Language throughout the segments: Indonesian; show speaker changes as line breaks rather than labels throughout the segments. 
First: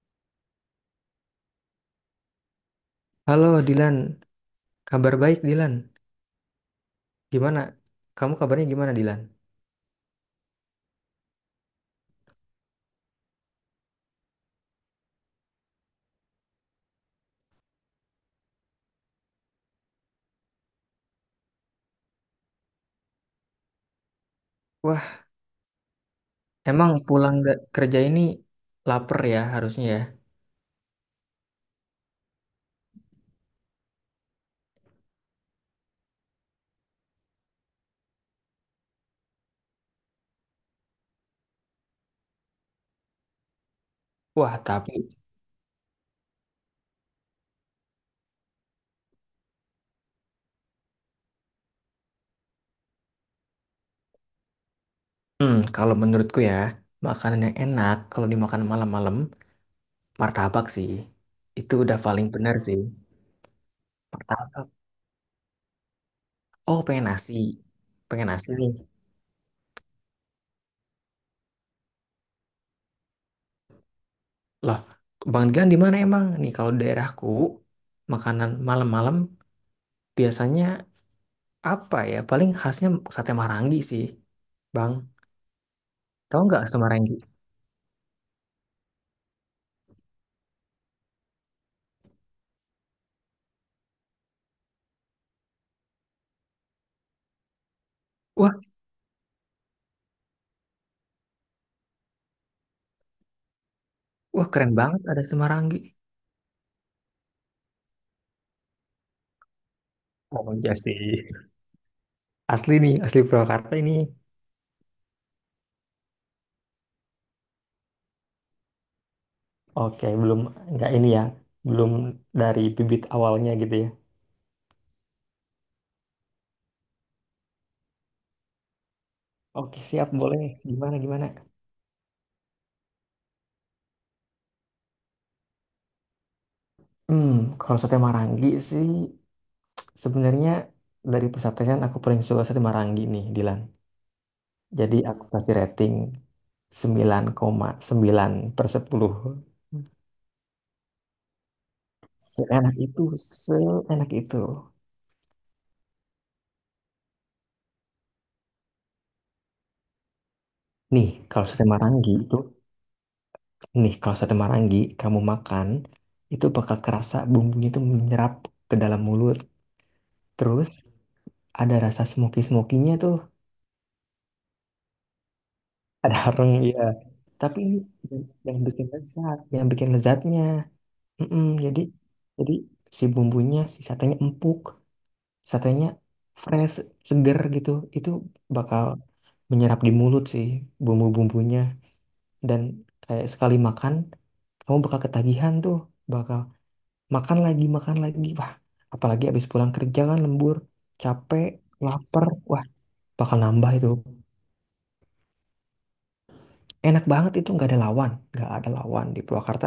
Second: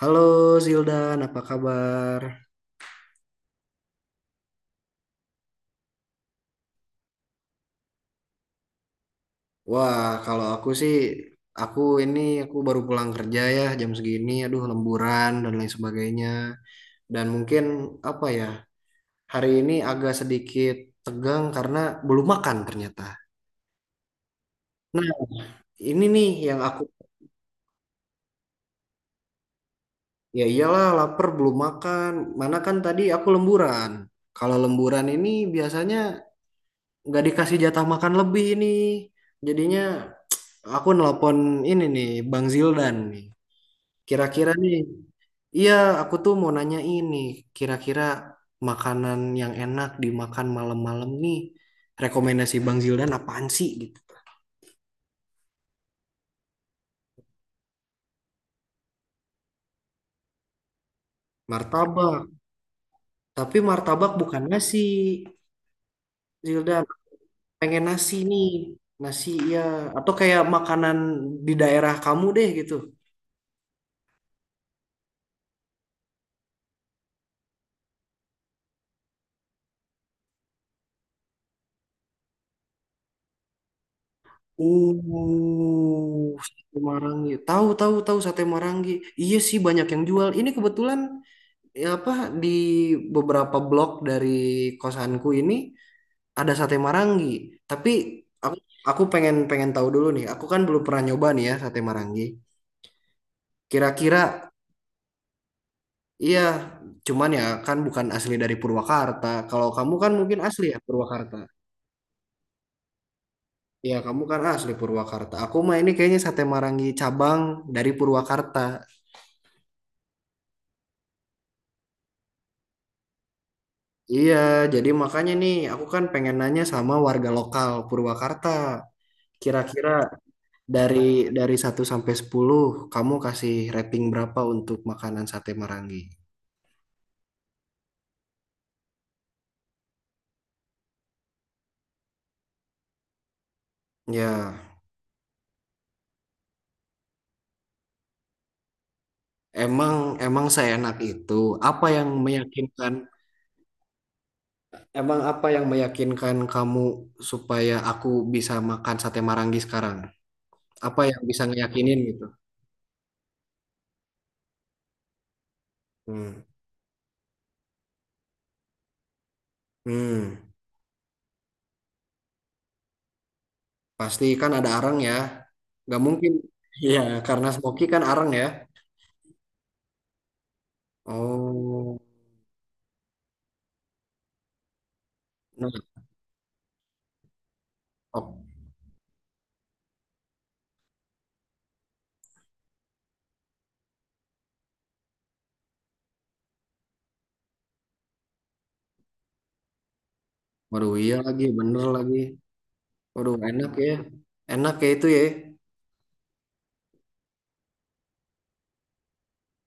Halo Zildan, apa kabar?
Halo Dilan, kabar baik Dilan. Gimana? Kamu kabarnya gimana Dilan?
Wah, kalau aku sih, aku baru pulang kerja ya jam segini, aduh lemburan dan lain sebagainya. Dan mungkin apa ya, hari ini agak sedikit tegang karena belum makan ternyata. Nah,
Wah,
ini nih yang aku,
emang pulang kerja ini lapar ya harusnya ya.
ya iyalah lapar belum makan, mana kan tadi aku lemburan. Kalau lemburan ini biasanya nggak dikasih jatah makan lebih nih. Jadinya aku nelpon ini nih, Bang Zildan nih. Kira-kira
Wah,
nih,
tapi
iya aku tuh mau nanya ini, kira-kira makanan yang enak dimakan malam-malam nih, rekomendasi Bang Zildan apaan sih gitu.
kalau menurutku ya, makanan yang enak kalau dimakan malam-malam, martabak sih. Itu udah
Martabak,
paling benar sih.
tapi martabak bukan
Martabak.
nasi,
Oh,
Zildan.
pengen nasi.
Pengen nasi
Pengen
nih,
nasi nih.
nasi ya, atau kayak makanan di daerah kamu deh gitu.
Loh, Bang Dilan di mana emang? Nih kalau di daerahku, makanan malam-malam biasanya apa ya? Paling khasnya sate marangi sih, Bang. Tahu nggak
Sate
Semaranggi?
Marangi. Tahu, tahu, tahu sate Marangi. Iya sih banyak yang jual. Ini kebetulan ya apa di beberapa blok dari kosanku ini ada sate Marangi. Tapi
Wah,
aku aku pengen pengen tahu dulu nih. Aku kan belum pernah nyoba nih ya sate Marangi. Kira-kira
keren banget ada Semaranggi.
iya, cuman ya kan bukan asli dari Purwakarta. Kalau kamu kan mungkin
Oh
asli
iya
ya
sih.
Purwakarta.
Asli nih, asli Purwakarta ini.
Ya kamu kan asli Purwakarta. Aku mah ini kayaknya sate Marangi cabang dari Purwakarta.
Oke, belum nggak ini ya. Belum dari bibit awalnya gitu ya.
Iya, jadi makanya nih aku kan pengen nanya sama warga lokal Purwakarta.
Oke,
Kira-kira
siap boleh. Gimana
Dari
gimana?
dari 1 sampai 10, kamu kasih rating berapa untuk makanan sate Marangi?
Hmm, kalau sate Marangi sih sebenarnya dari persatean aku paling suka sate Marangi nih, Dilan.
Ya,
Jadi aku kasih rating sembilan koma sembilan per 10.
emang emang seenak itu. Apa yang
Seenak
meyakinkan?
itu, seenak itu.
Emang apa yang meyakinkan kamu supaya aku bisa makan sate Marangi sekarang? Apa
Nih,
yang bisa
kalau sate
ngeyakinin
Marangi
gitu?
itu Nih, kalau sate marangi kamu makan,
Hmm.
itu bakal kerasa bumbunya itu menyerap ke dalam mulut.
Hmm.
Terus ada rasa smoky-smokinya tuh,
Pasti kan ada arang ya. Gak
ada
mungkin.
arang ya.
Iya, karena
Tapi ini
smoky kan
yang,
arang ya.
yang bikin lezat, yang bikin lezatnya. Mm-mm, jadi
Oh.
jadi si bumbunya, si satenya empuk,
Nah,
satenya fresh, seger gitu. Itu
oh.
bakal menyerap di mulut sih, bumbu-bumbunya, dan kayak sekali makan kamu bakal ketagihan tuh, bakal makan lagi, makan lagi. Wah, apalagi habis pulang kerja kan lembur,
Waduh, iya
capek,
lagi, bener lagi.
lapar, wah
Waduh,
bakal
enak
nambah itu.
ya. Enak ya itu ya.
Enak banget itu, nggak ada lawan, nggak ada lawan di Purwakarta,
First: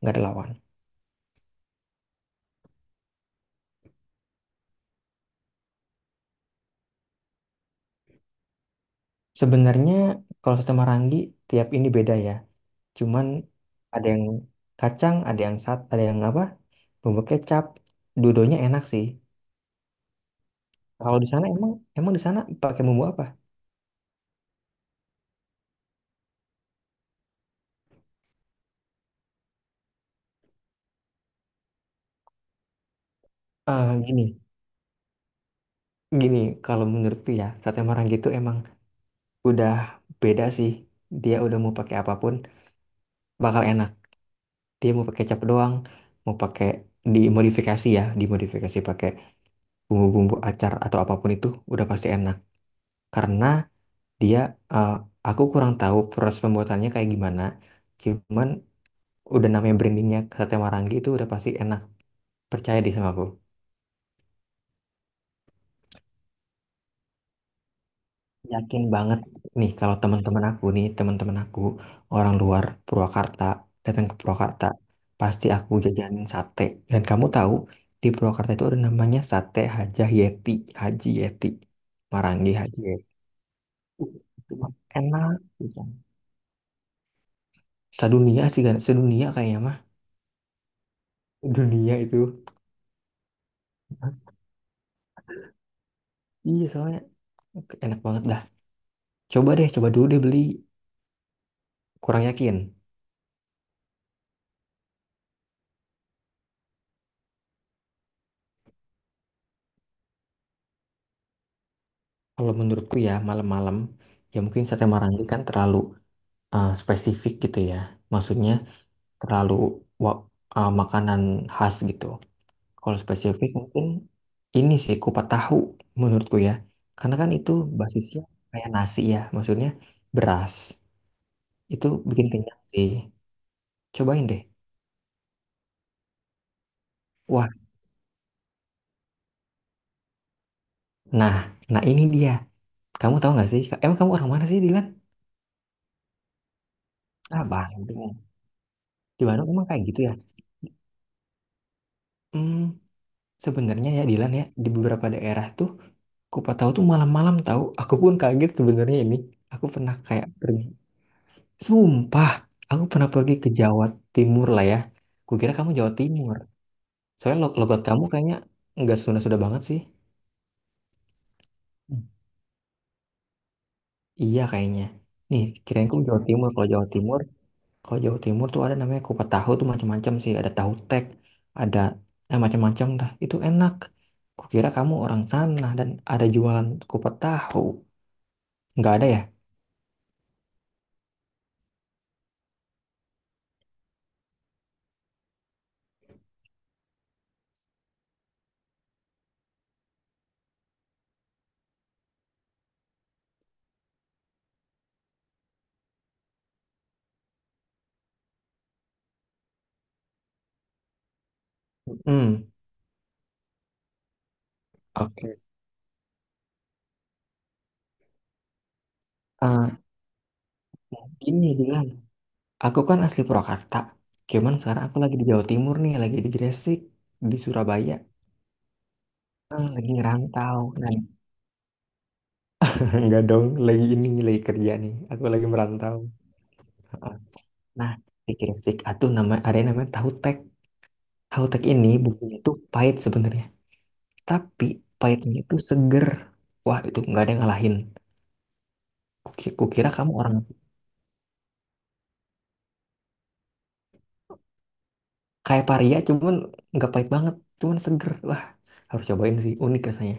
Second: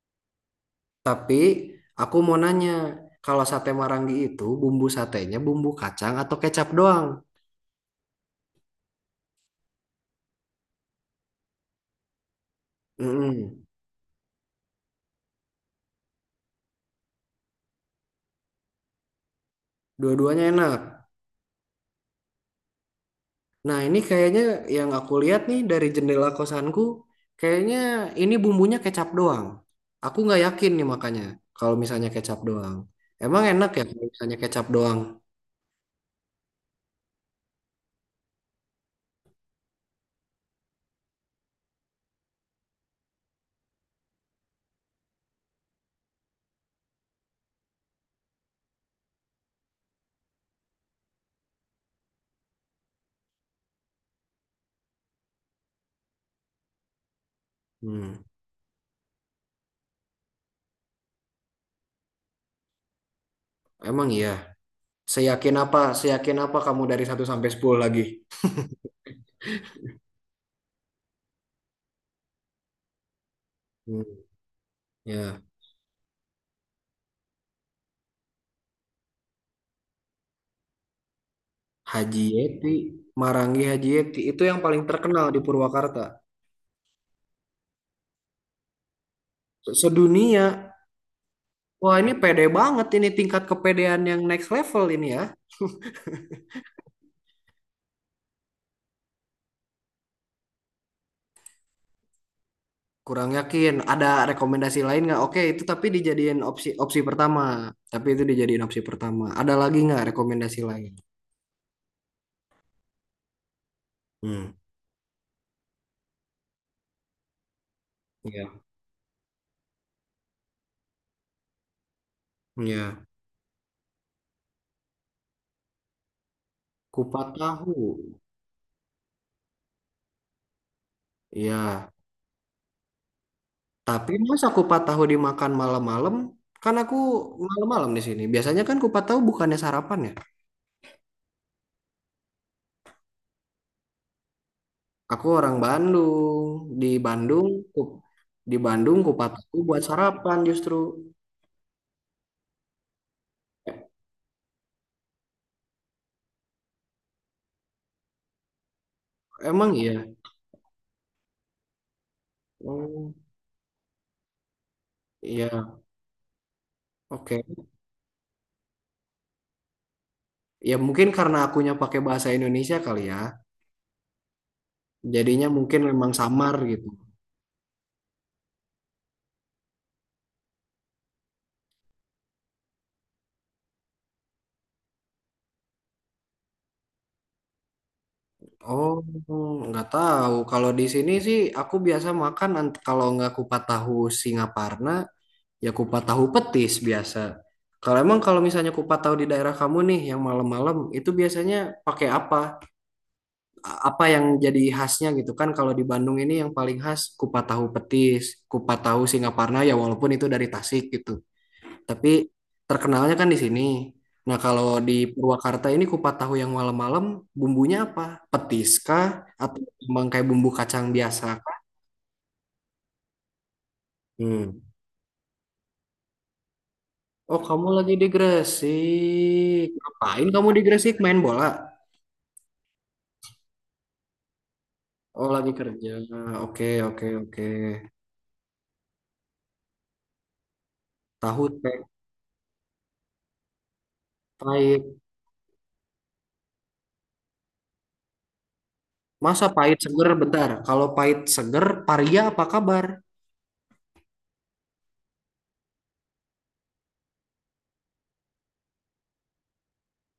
nggak ada lawan.
Tapi aku mau nanya, kalau sate Marangi itu bumbu satenya bumbu kacang atau kecap doang?
Sebenarnya kalau soto Marangi tiap ini beda ya, cuman
Mm-mm.
ada yang kacang, ada yang sat, ada yang apa, bumbu kecap dudonya enak sih.
Dua-duanya enak.
Kalau di sana emang, di sana pakai bumbu apa.
Nah, ini kayaknya yang aku lihat nih dari jendela kosanku, kayaknya ini bumbunya kecap doang. Aku nggak yakin nih makanya kalau misalnya kecap doang. Emang enak ya
Eh
kalau
gini
misalnya kecap doang?
gini kalau menurutku ya sate Marangi itu emang udah beda sih, dia udah mau pakai apapun bakal enak. Dia mau pakai kecap doang, mau pakai dimodifikasi ya, dimodifikasi pakai bumbu-bumbu acar atau apapun itu udah pasti enak. Karena dia eh, aku kurang tahu proses pembuatannya kayak gimana.
Hmm,
Cuman udah namanya brandingnya sate Marangi itu udah pasti enak. Percaya deh sama aku.
emang iya. Seyakin apa kamu dari 1 sampai 10 lagi?
Yakin banget nih kalau teman-teman aku orang luar Purwakarta
Hmm,
datang ke Purwakarta,
ya.
pasti aku jajanin sate. Dan kamu tahu di Purwakarta itu ada namanya sate Haji Yeti, Haji Yeti,
Haji
Marangi
Yeti,
Haji Yeti.
Marangi Haji
Uh,
Yeti itu
Itu
yang
mah
paling terkenal
enak
di
pisan.
Purwakarta.
Sedunia sih, kan? Sedunia kayaknya mah.
Sedunia. Wah,
Dunia
ini
itu.
pede banget ini tingkat kepedean yang next level ini ya.
Iya soalnya enak banget dah. Coba deh, coba dulu deh beli. Kurang yakin.
Kurang yakin. Ada rekomendasi lain nggak? Oke, itu tapi dijadiin opsi opsi pertama. Tapi itu dijadiin opsi pertama. Ada lagi nggak rekomendasi lain?
Kalau menurutku ya malam-malam, ya
Hmm,
mungkin sate Marangi kan terlalu spesifik gitu ya. Maksudnya
iya.
terlalu wa- makanan khas gitu.
Iya.
Kalau spesifik mungkin ini sih kupat tahu menurutku ya. Karena
Kupat
kan itu
tahu.
basisnya kayak nasi ya, maksudnya beras.
Iya.
Itu bikin kenyang sih.
Tapi
Cobain deh.
masa kupat tahu dimakan malam-malam? Kan aku
Wah,
malam-malam di sini. Biasanya kan kupat tahu bukannya sarapan ya?
nah, nah ini dia. Kamu tahu nggak sih? Emang kamu orang mana sih, Dilan?
Aku orang Bandung. Di
Ah,
Bandung, ku,
Bandung.
di Bandung
Di Bandung
kupataku
emang
buat
kayak gitu ya.
sarapan justru.
Hmm,
E-
sebenarnya ya, Dilan ya, di beberapa daerah tuh kupat tahu tuh malam-malam tahu. Aku pun kaget sebenarnya ini. Aku
Emang
pernah
iya?
kayak pergi. Sumpah, aku pernah
Oh,
pergi ke Jawa Timur lah ya. Kukira kamu
iya.
Jawa Timur. Soalnya
Oke.
logat kamu kayaknya nggak Sunda-Sunda banget sih.
Ya mungkin karena akunya pakai
Hmm,
bahasa Indonesia kali ya.
iya kayaknya. Nih,
Jadinya mungkin
kirain kamu
memang
Jawa Timur.
samar gitu.
Kalau Jawa Timur tuh ada namanya kupat tahu tuh macam-macam sih. Ada tahu tek, ada macam-macam dah. Itu enak. Kukira kamu orang sana dan ada jualan kupat tahu.
Oh,
Nggak ada ya?
nggak tahu. Kalau di sini sih aku biasa kalau nggak kupat tahu Singaparna, ya kupat tahu petis biasa. Kalau emang kalau misalnya kupat tahu di daerah kamu nih yang malam-malam itu biasanya pakai apa? Apa yang jadi khasnya gitu kan kalau di Bandung ini yang paling khas kupat tahu petis, kupat tahu Singaparna ya walaupun itu dari Tasik gitu. Tapi
Hmm.
terkenalnya kan di sini. Nah, kalau di
Oke.
Purwakarta ini kupat tahu yang malam-malam bumbunya apa? Petis kah atau
Ah,
memang kayak bumbu kacang biasa?
ini dia. Aku kan asli Purwakarta. Cuman
Hmm.
sekarang aku lagi di Jawa Timur nih, lagi di Gresik, di
Oh, kamu lagi
Surabaya.
di Gresik.
Eh, lagi
Ngapain kamu
ngerantau.
di
Nah,
Gresik main bola?
enggak dong, lagi ini, lagi kerja nih. Aku
Oh,
lagi
lagi kerja.
merantau.
Oke, oke,
Heeh.
oke.
Nah, di Gresik atau nama ada yang namanya tahu tek.
Tahu
Tahu tek
teh
ini bumbunya tuh pahit sebenarnya, tapi
pahit.
pahitnya itu seger. Wah, itu nggak ada yang ngalahin.
Masa pahit
Kukira
seger
kamu orang
bentar. Kalau pahit seger, paria apa kabar?
kayak paria, cuman nggak pahit banget, cuman seger. Wah, harus cobain sih, unik rasanya.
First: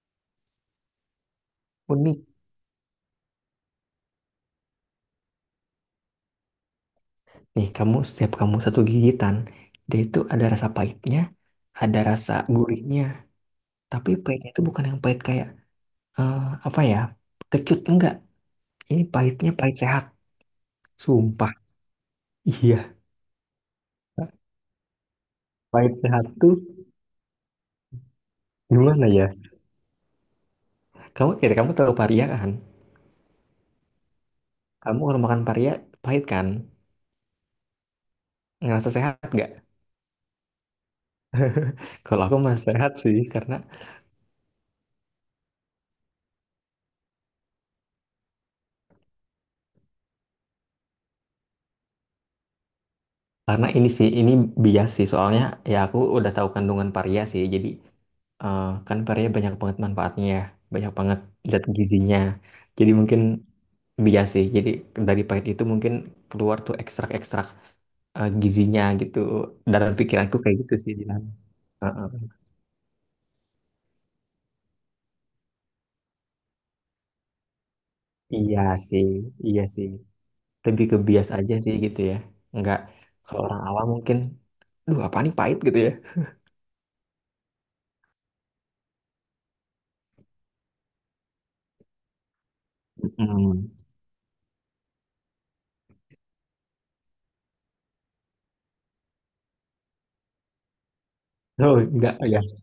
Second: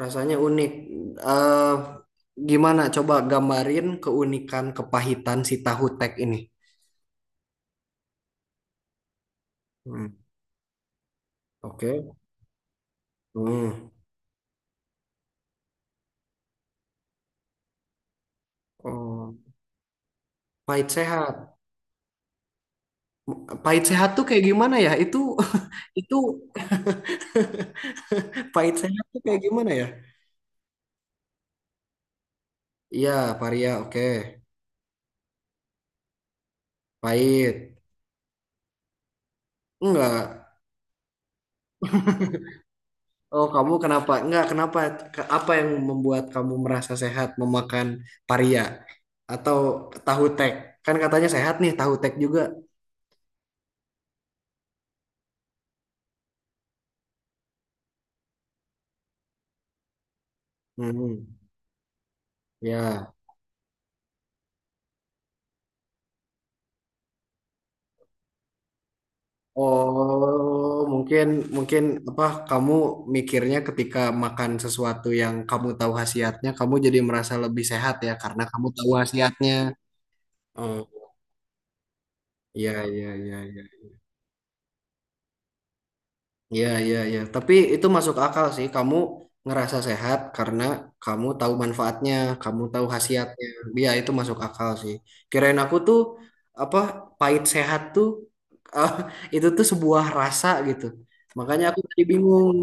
Rasanya unik. eh
Unik.
Gimana? Coba gambarin keunikan kepahitan si tahu tek ini.
Nih, kamu setiap kamu satu gigitan, dia
Hmm,
itu ada rasa pahitnya, ada
oke.
rasa gurihnya.
Hmm.
Tapi pahitnya itu bukan yang pahit kayak eh, apa ya? Kecut enggak. Ini
Oh,
pahitnya pahit sehat.
pahit sehat.
Sumpah. Iya,
Pahit sehat tuh kayak gimana ya? Itu
pahit
itu
sehat tuh
pahit sehat
gimana
tuh
ya?
kayak gimana ya?
Kamu kira kamu tahu paria kan?
Iya, paria. Oke.
Kamu kalau makan paria pahit kan?
Pahit.
Ngerasa sehat nggak?
Enggak.
Kalau aku merasa sehat sih
Oh,
karena
kamu kenapa? Enggak, kenapa? Apa yang membuat kamu merasa sehat memakan paria atau tahu tek? Kan katanya sehat nih, tahu tek juga.
ini sih ini bias sih soalnya ya aku udah tahu kandungan paria sih. Jadi kan parea banyak banget manfaatnya ya, banyak banget
Hmm,
zat gizinya. Jadi
ya.
mungkin bias sih. Jadi dari pahit itu mungkin keluar tuh ekstrak-ekstrak gizinya gitu. Dalam pikiranku kayak gitu
Oh,
sih Dilan.
mungkin mungkin apa
Heeh.
kamu mikirnya ketika makan sesuatu yang kamu tahu khasiatnya, kamu jadi merasa lebih sehat ya karena
Iya
kamu tahu
sih,
khasiatnya.
iya sih. Lebih
Oh,
ke bias aja sih gitu ya.
iya
Enggak
iya iya.
kalau orang
iya.
awam mungkin, duh apa nih pahit gitu ya.
Iya, iya, iya. Tapi itu masuk akal sih. Kamu ngerasa sehat karena kamu tahu manfaatnya, kamu tahu khasiatnya.
Mm.
Iya, itu masuk akal sih. Kirain aku tuh apa pahit sehat tuh ah, itu tuh sebuah rasa gitu. Makanya
Oh,
aku tadi
enggak ya.
bingung.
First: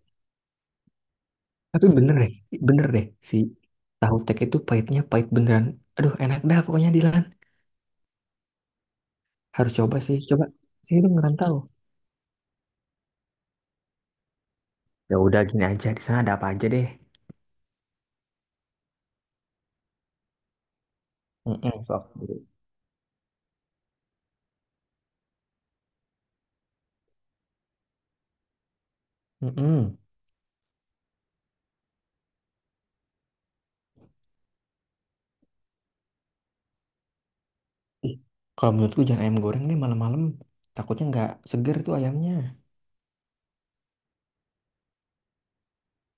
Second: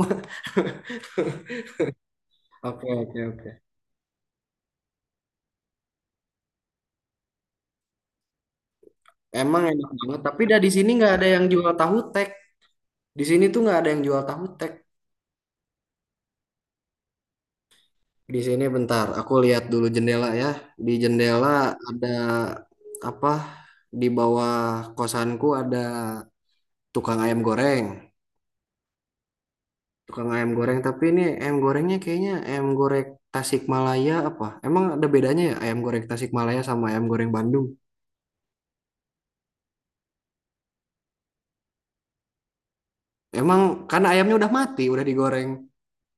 Tapi bener
Oke,
deh
oke,
si
oke.
tahu tek itu pahitnya pahit beneran. Aduh, enak dah pokoknya Dilan.
Emang
Harus
enak banget. Tapi
coba
dah di sini
sih itu
nggak ada yang
ngerantau.
jual tahu tek. Di sini tuh nggak ada yang jual tahu tek.
Ya udah gini aja, di sana ada apa aja deh.
Di sini bentar, aku lihat dulu jendela ya. Di jendela
Mm-mm,
ada
sok dulu.
apa? Di bawah kosanku ada tukang ayam goreng.
Mm-mm.
Tukang ayam goreng, tapi ini ayam gorengnya kayaknya ayam goreng Tasikmalaya apa? Emang ada bedanya ya ayam goreng Tasikmalaya sama ayam goreng Bandung?
Ih, kalau menurutku jangan ayam goreng deh malam-malam. Takutnya nggak seger tuh ayamnya.
Emang karena ayamnya udah mati, udah digoreng.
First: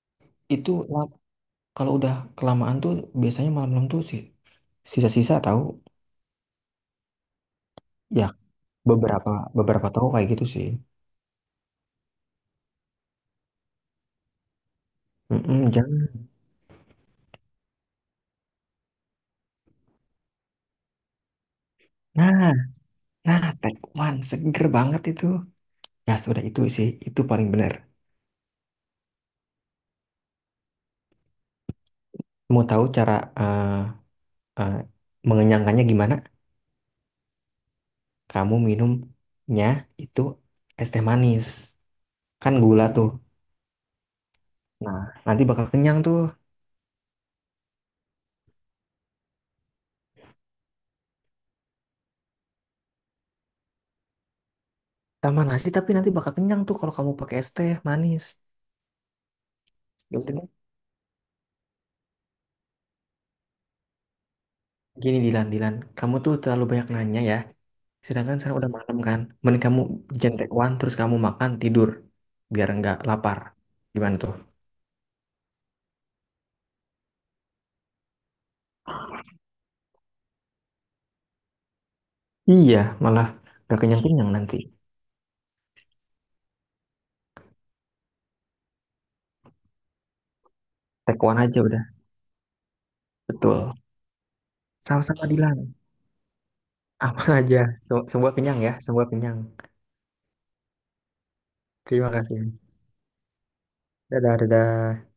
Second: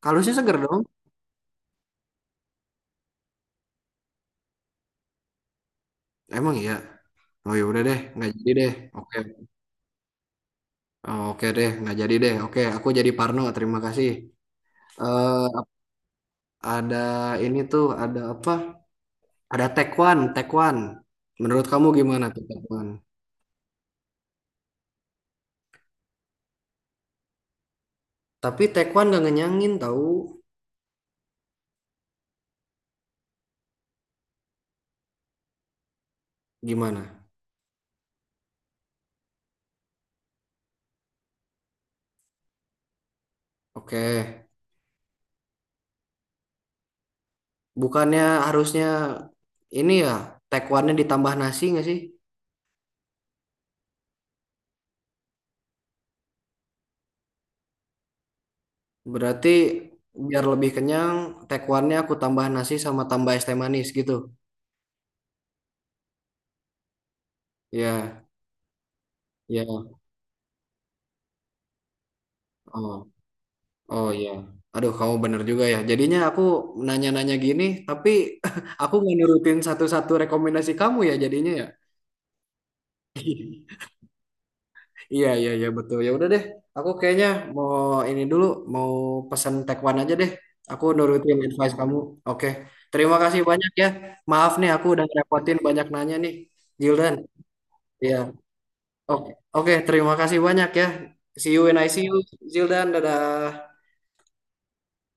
Kalusnya seger
Itu
dong.
kalau udah kelamaan tuh biasanya malam-malam tuh sih sisa-sisa tahu.
Emang iya. Oh ya udah deh,
Ya
nggak jadi deh. Oke,
beberapa beberapa tahu kayak gitu sih.
oh, oke deh, nggak jadi deh. Oke, aku jadi Parno. Terima kasih. Eh
Mm-mm, jangan.
ada ini tuh, ada apa? Ada Taekwon, Taekwon. Menurut kamu gimana tuh
Nah,
Taekwon?
nah, tekwan seger banget itu. Ya sudah itu sih, itu paling benar.
Tapi Taekwon gak ngenyangin tahu
Mau tahu cara eh, eh, mengenyangkannya gimana?
gimana?
Kamu minumnya itu es teh manis, kan gula tuh.
Oke,
Nah, nanti bakal kenyang tuh.
bukannya harusnya ini ya Taekwonnya ditambah nasi nggak sih?
Sama nasi, tapi nanti bakal kenyang tuh kalau kamu pakai es teh manis.
Berarti
Ya udah
biar
deh,
lebih kenyang, Taekwonnya aku tambah nasi sama tambah es teh manis gitu.
gini Dilan, kamu tuh terlalu banyak nanya ya,
Ya,
sedangkan sekarang udah malam kan. Mending kamu
ya.
jentewan terus kamu makan tidur biar nggak
Oh,
lapar.
oh
Gimana
ya.
tuh?
Aduh, kamu bener juga ya. Jadinya aku nanya-nanya gini, tapi aku nggak nurutin satu-satu rekomendasi kamu ya jadinya ya.
Iya, malah nggak kenyang kenyang nanti.
Iya, iya, iya, betul. Ya udah deh, aku kayaknya mau ini dulu, mau pesan tekwan aja deh. Aku nurutin
Tekwan aja
advice
udah,
kamu. Oke, terima kasih banyak
betul.
ya. Maaf nih, aku udah
Sama-sama
ngerepotin
Dilan,
banyak nanya nih, Zildan.
aman aja.
Iya,
Semua kenyang ya, semua
oke,
kenyang.
oke, terima kasih banyak ya. See you when I see
Terima
you,
kasih.
Zildan. Dadah.
Dadah, dadah.